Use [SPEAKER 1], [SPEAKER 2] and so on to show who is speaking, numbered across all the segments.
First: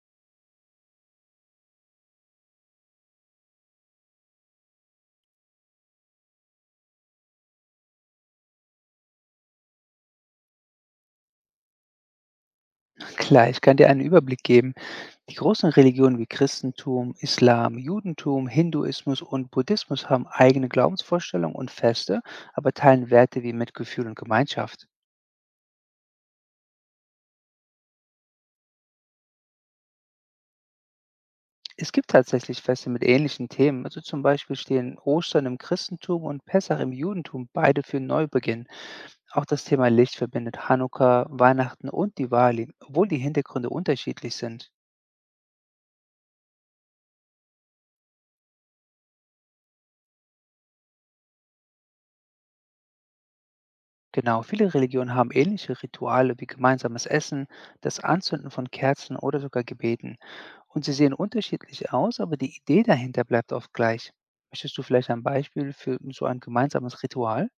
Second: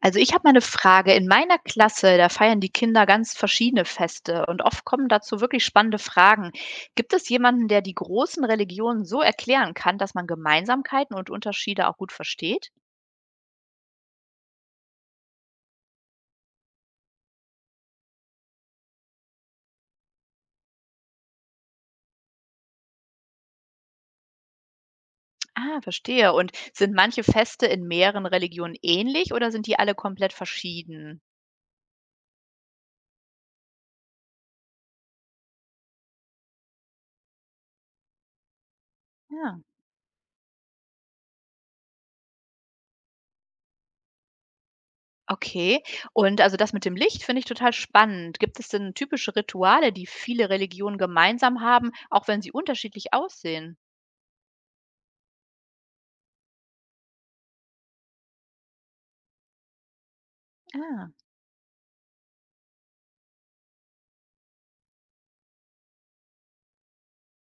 [SPEAKER 1] Also ich habe mal eine Frage. In meiner Klasse, da feiern die Kinder ganz verschiedene Feste und oft kommen dazu wirklich spannende Fragen. Gibt es jemanden, der die großen Religionen so erklären kann, dass man Gemeinsamkeiten und Unterschiede auch gut versteht?
[SPEAKER 2] Klar, ich kann dir einen Überblick geben. Die großen Religionen wie Christentum, Islam, Judentum, Hinduismus und Buddhismus haben eigene Glaubensvorstellungen und Feste, aber teilen Werte wie Mitgefühl und Gemeinschaft.
[SPEAKER 1] Ah, verstehe. Und sind manche Feste in mehreren Religionen ähnlich oder sind die alle komplett verschieden?
[SPEAKER 2] Es gibt tatsächlich Feste mit ähnlichen Themen, also zum Beispiel stehen Ostern im Christentum und Pessach im Judentum beide für Neubeginn. Auch
[SPEAKER 1] Ja,
[SPEAKER 2] das Thema Licht verbindet Hanukkah, Weihnachten und Diwali, obwohl die Hintergründe unterschiedlich sind.
[SPEAKER 1] okay. Und also das mit dem Licht finde ich total spannend. Gibt es denn typische Rituale, die viele Religionen gemeinsam haben, auch wenn sie unterschiedlich aussehen?
[SPEAKER 2] Genau, viele Religionen haben ähnliche Rituale wie gemeinsames Essen, das Anzünden von Kerzen oder sogar Gebeten. Und sie
[SPEAKER 1] Ah.
[SPEAKER 2] sehen unterschiedlich aus, aber die Idee dahinter bleibt oft gleich. Möchtest du vielleicht ein Beispiel für so ein gemeinsames Ritual?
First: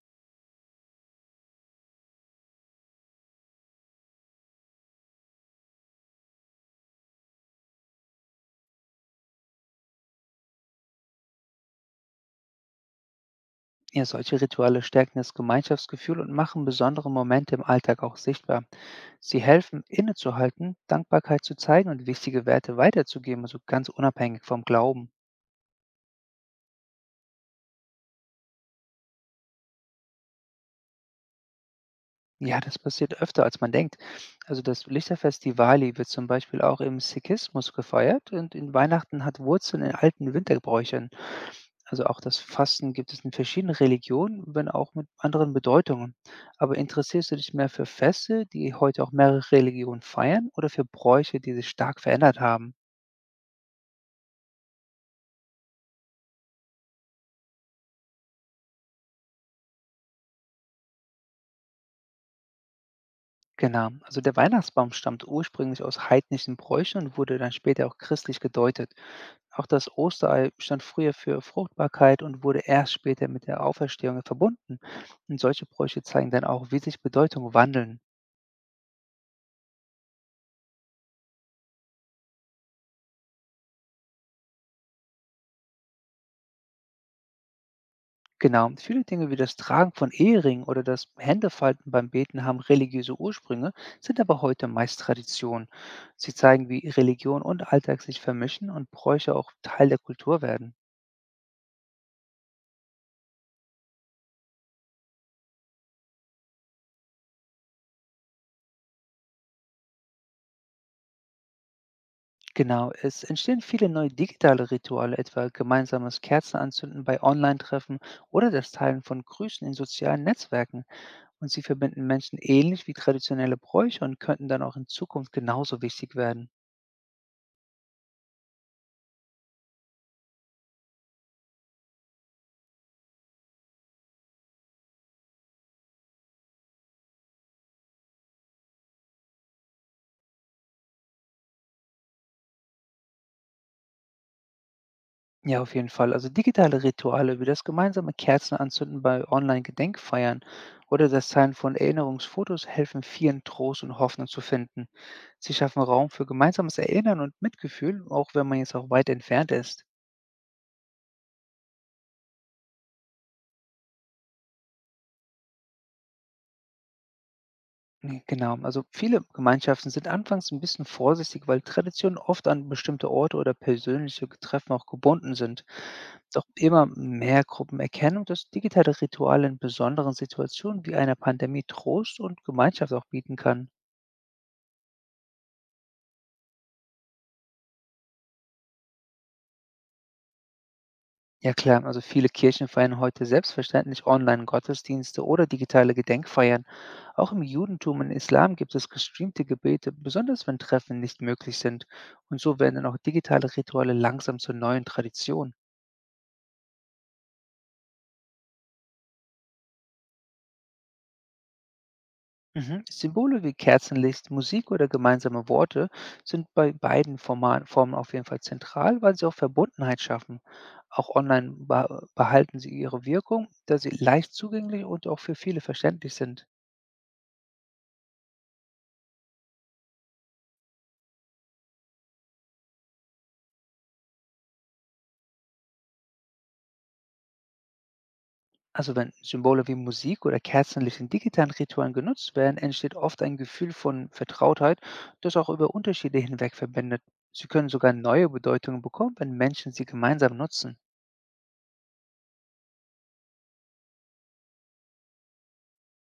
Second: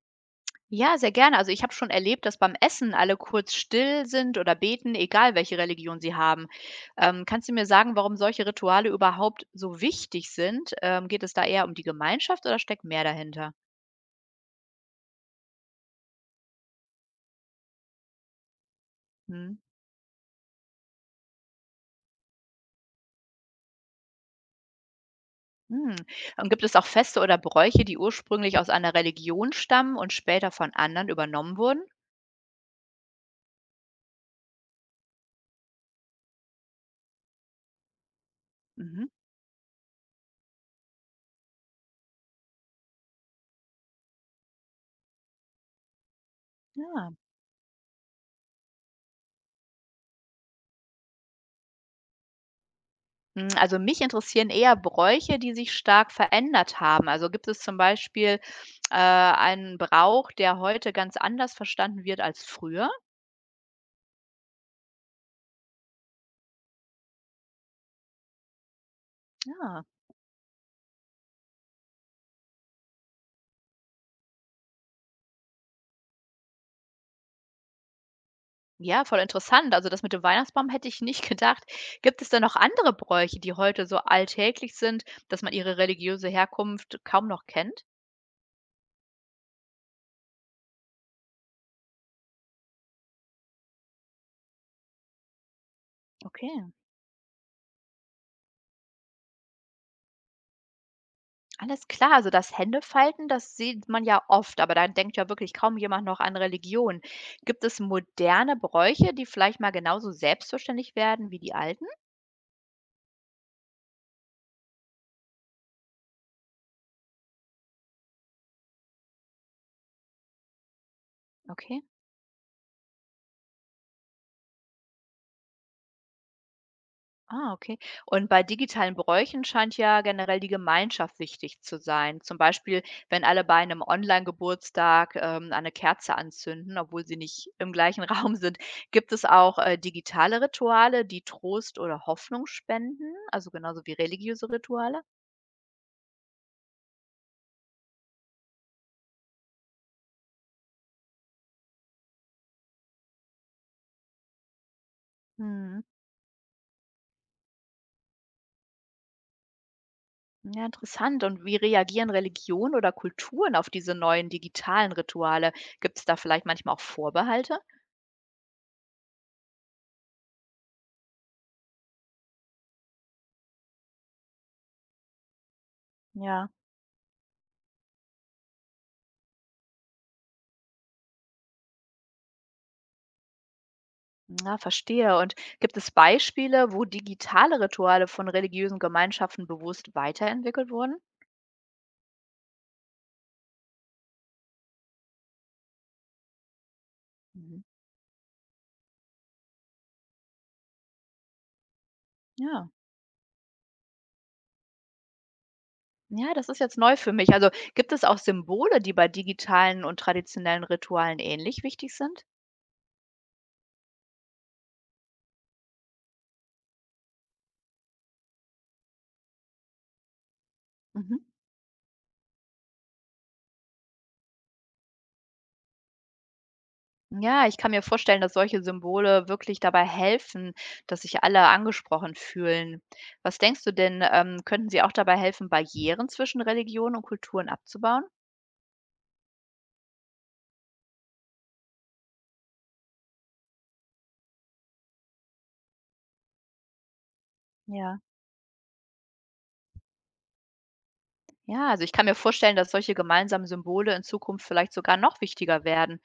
[SPEAKER 1] Ja, sehr gerne. Also ich habe schon erlebt, dass beim Essen alle kurz still sind oder beten, egal welche Religion sie haben. Kannst du mir sagen, warum solche Rituale überhaupt so wichtig sind? Geht es da eher um die Gemeinschaft oder steckt mehr dahinter?
[SPEAKER 2] Ja, solche Rituale stärken das Gemeinschaftsgefühl und machen besondere Momente im Alltag auch sichtbar. Sie
[SPEAKER 1] Hm.
[SPEAKER 2] helfen, innezuhalten, Dankbarkeit zu zeigen und wichtige Werte weiterzugeben, also ganz unabhängig vom Glauben.
[SPEAKER 1] Hm. Und gibt es auch Feste oder Bräuche, die ursprünglich aus einer Religion stammen und später von anderen übernommen wurden?
[SPEAKER 2] Ja, das passiert öfter, als man denkt. Also das Lichterfest Diwali wird zum Beispiel auch im Sikhismus gefeiert und in
[SPEAKER 1] Mhm.
[SPEAKER 2] Weihnachten hat Wurzeln in alten Winterbräuchern. Also auch das Fasten gibt es in verschiedenen Religionen, wenn auch mit anderen Bedeutungen. Aber
[SPEAKER 1] Ja.
[SPEAKER 2] interessierst du dich mehr für Feste, die heute auch mehrere Religionen feiern, oder für Bräuche, die sich stark verändert haben?
[SPEAKER 1] Hm, also mich interessieren eher Bräuche, die sich stark verändert haben. Also gibt es zum Beispiel, einen Brauch, der heute ganz anders verstanden wird als früher?
[SPEAKER 2] Genau. Also der Weihnachtsbaum stammt ursprünglich aus heidnischen Bräuchen und wurde dann später auch christlich gedeutet. Auch
[SPEAKER 1] Ah,
[SPEAKER 2] das Osterei stand früher für Fruchtbarkeit und wurde erst später mit der Auferstehung verbunden. Und solche Bräuche zeigen dann auch, wie sich Bedeutungen wandeln.
[SPEAKER 1] ja, voll interessant. Also das mit dem Weihnachtsbaum hätte ich nicht gedacht. Gibt es denn noch andere Bräuche, die heute so alltäglich sind, dass man ihre religiöse Herkunft kaum noch kennt?
[SPEAKER 2] Genau, und viele Dinge wie das Tragen von Ehering oder das Händefalten beim Beten haben religiöse Ursprünge, sind aber heute meist Tradition. Sie
[SPEAKER 1] Okay.
[SPEAKER 2] zeigen, wie Religion und Alltag sich vermischen und Bräuche auch Teil der Kultur werden.
[SPEAKER 1] Alles klar, also das Händefalten, das sieht man ja oft, aber dann denkt ja wirklich kaum jemand noch an Religion. Gibt es moderne Bräuche, die vielleicht mal genauso selbstverständlich werden wie die alten?
[SPEAKER 2] Genau, es entstehen viele neue digitale Rituale, etwa gemeinsames Kerzenanzünden bei Online-Treffen oder das Teilen von Grüßen in sozialen Netzwerken. Und sie
[SPEAKER 1] Okay.
[SPEAKER 2] verbinden Menschen ähnlich wie traditionelle Bräuche und könnten dann auch in Zukunft genauso wichtig werden.
[SPEAKER 1] Ah, okay. Und bei digitalen Bräuchen scheint ja generell die Gemeinschaft wichtig zu sein. Zum Beispiel, wenn alle bei einem Online-Geburtstag eine Kerze anzünden, obwohl sie nicht im gleichen Raum sind. Gibt es auch digitale Rituale, die Trost oder Hoffnung spenden? Also genauso wie religiöse Rituale?
[SPEAKER 2] Ja, auf jeden Fall. Also digitale Rituale wie das gemeinsame Kerzenanzünden bei Online-Gedenkfeiern oder das Teilen von Erinnerungsfotos helfen vielen Trost und Hoffnung zu finden. Sie
[SPEAKER 1] Hm.
[SPEAKER 2] schaffen Raum für gemeinsames Erinnern und Mitgefühl, auch wenn man jetzt auch weit entfernt ist.
[SPEAKER 1] Ja, interessant. Und wie reagieren Religionen oder Kulturen auf diese neuen digitalen Rituale? Gibt es da vielleicht manchmal auch Vorbehalte?
[SPEAKER 2] Nee, genau, also viele Gemeinschaften sind anfangs ein bisschen vorsichtig, weil Traditionen oft an bestimmte Orte oder persönliche Treffen auch gebunden sind. Doch
[SPEAKER 1] Ja,
[SPEAKER 2] immer mehr Gruppen erkennen, dass digitale Rituale in besonderen Situationen wie einer Pandemie Trost und Gemeinschaft auch bieten kann.
[SPEAKER 1] na, verstehe. Und gibt es Beispiele, wo digitale Rituale von religiösen Gemeinschaften bewusst weiterentwickelt wurden?
[SPEAKER 2] Ja klar, also viele Kirchen feiern heute selbstverständlich Online-Gottesdienste oder digitale Gedenkfeiern. Auch im
[SPEAKER 1] Mhm.
[SPEAKER 2] Judentum und Islam gibt es gestreamte Gebete, besonders wenn Treffen nicht möglich sind. Und so
[SPEAKER 1] Ja.
[SPEAKER 2] werden dann auch digitale Rituale langsam zur neuen Tradition.
[SPEAKER 1] Ja, das ist jetzt neu für mich. Also gibt es auch Symbole, die bei digitalen und traditionellen Ritualen ähnlich wichtig sind?
[SPEAKER 2] Mhm. Symbole wie Kerzenlicht, Musik oder gemeinsame Worte sind bei beiden Formen auf jeden Fall zentral, weil sie auch Verbundenheit schaffen. Auch
[SPEAKER 1] Mhm.
[SPEAKER 2] online behalten sie ihre Wirkung, da sie leicht zugänglich und auch für viele verständlich sind.
[SPEAKER 1] Ja, ich kann mir vorstellen, dass solche Symbole wirklich dabei helfen, dass sich alle angesprochen fühlen. Was denkst du denn, könnten sie auch dabei helfen, Barrieren zwischen Religionen und Kulturen abzubauen?
[SPEAKER 2] Also wenn Symbole wie Musik oder Kerzenlicht in digitalen Ritualen genutzt werden, entsteht oft ein Gefühl von Vertrautheit, das auch über Unterschiede hinweg verbindet. Sie können sogar
[SPEAKER 1] Ja.
[SPEAKER 2] neue Bedeutungen bekommen, wenn Menschen sie gemeinsam nutzen.
[SPEAKER 1] Ja, also ich kann mir vorstellen, dass solche gemeinsamen Symbole in Zukunft vielleicht sogar noch wichtiger werden.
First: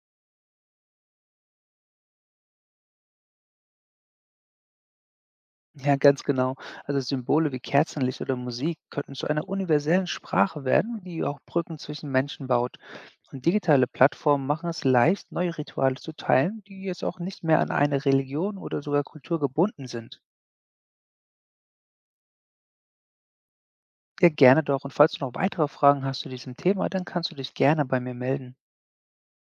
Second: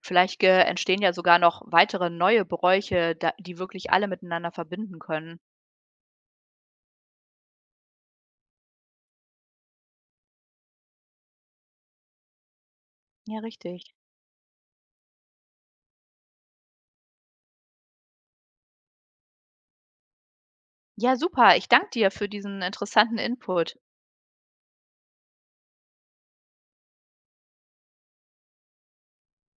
[SPEAKER 1] Vielleicht entstehen ja sogar noch weitere neue Bräuche, die wirklich alle miteinander verbinden können.
[SPEAKER 2] Ja, ganz genau. Also Symbole wie Kerzenlicht oder Musik könnten zu einer universellen Sprache werden, die auch Brücken zwischen Menschen baut.
[SPEAKER 1] Ja,
[SPEAKER 2] Und digitale
[SPEAKER 1] richtig.
[SPEAKER 2] Plattformen machen es leicht, neue Rituale zu teilen, die jetzt auch nicht mehr an eine Religion oder sogar Kultur gebunden sind.
[SPEAKER 1] Ja, super. Ich danke dir für diesen interessanten Input.
[SPEAKER 2] Ja, gerne doch. Und falls du noch weitere Fragen hast zu diesem Thema, dann kannst du dich gerne bei mir melden.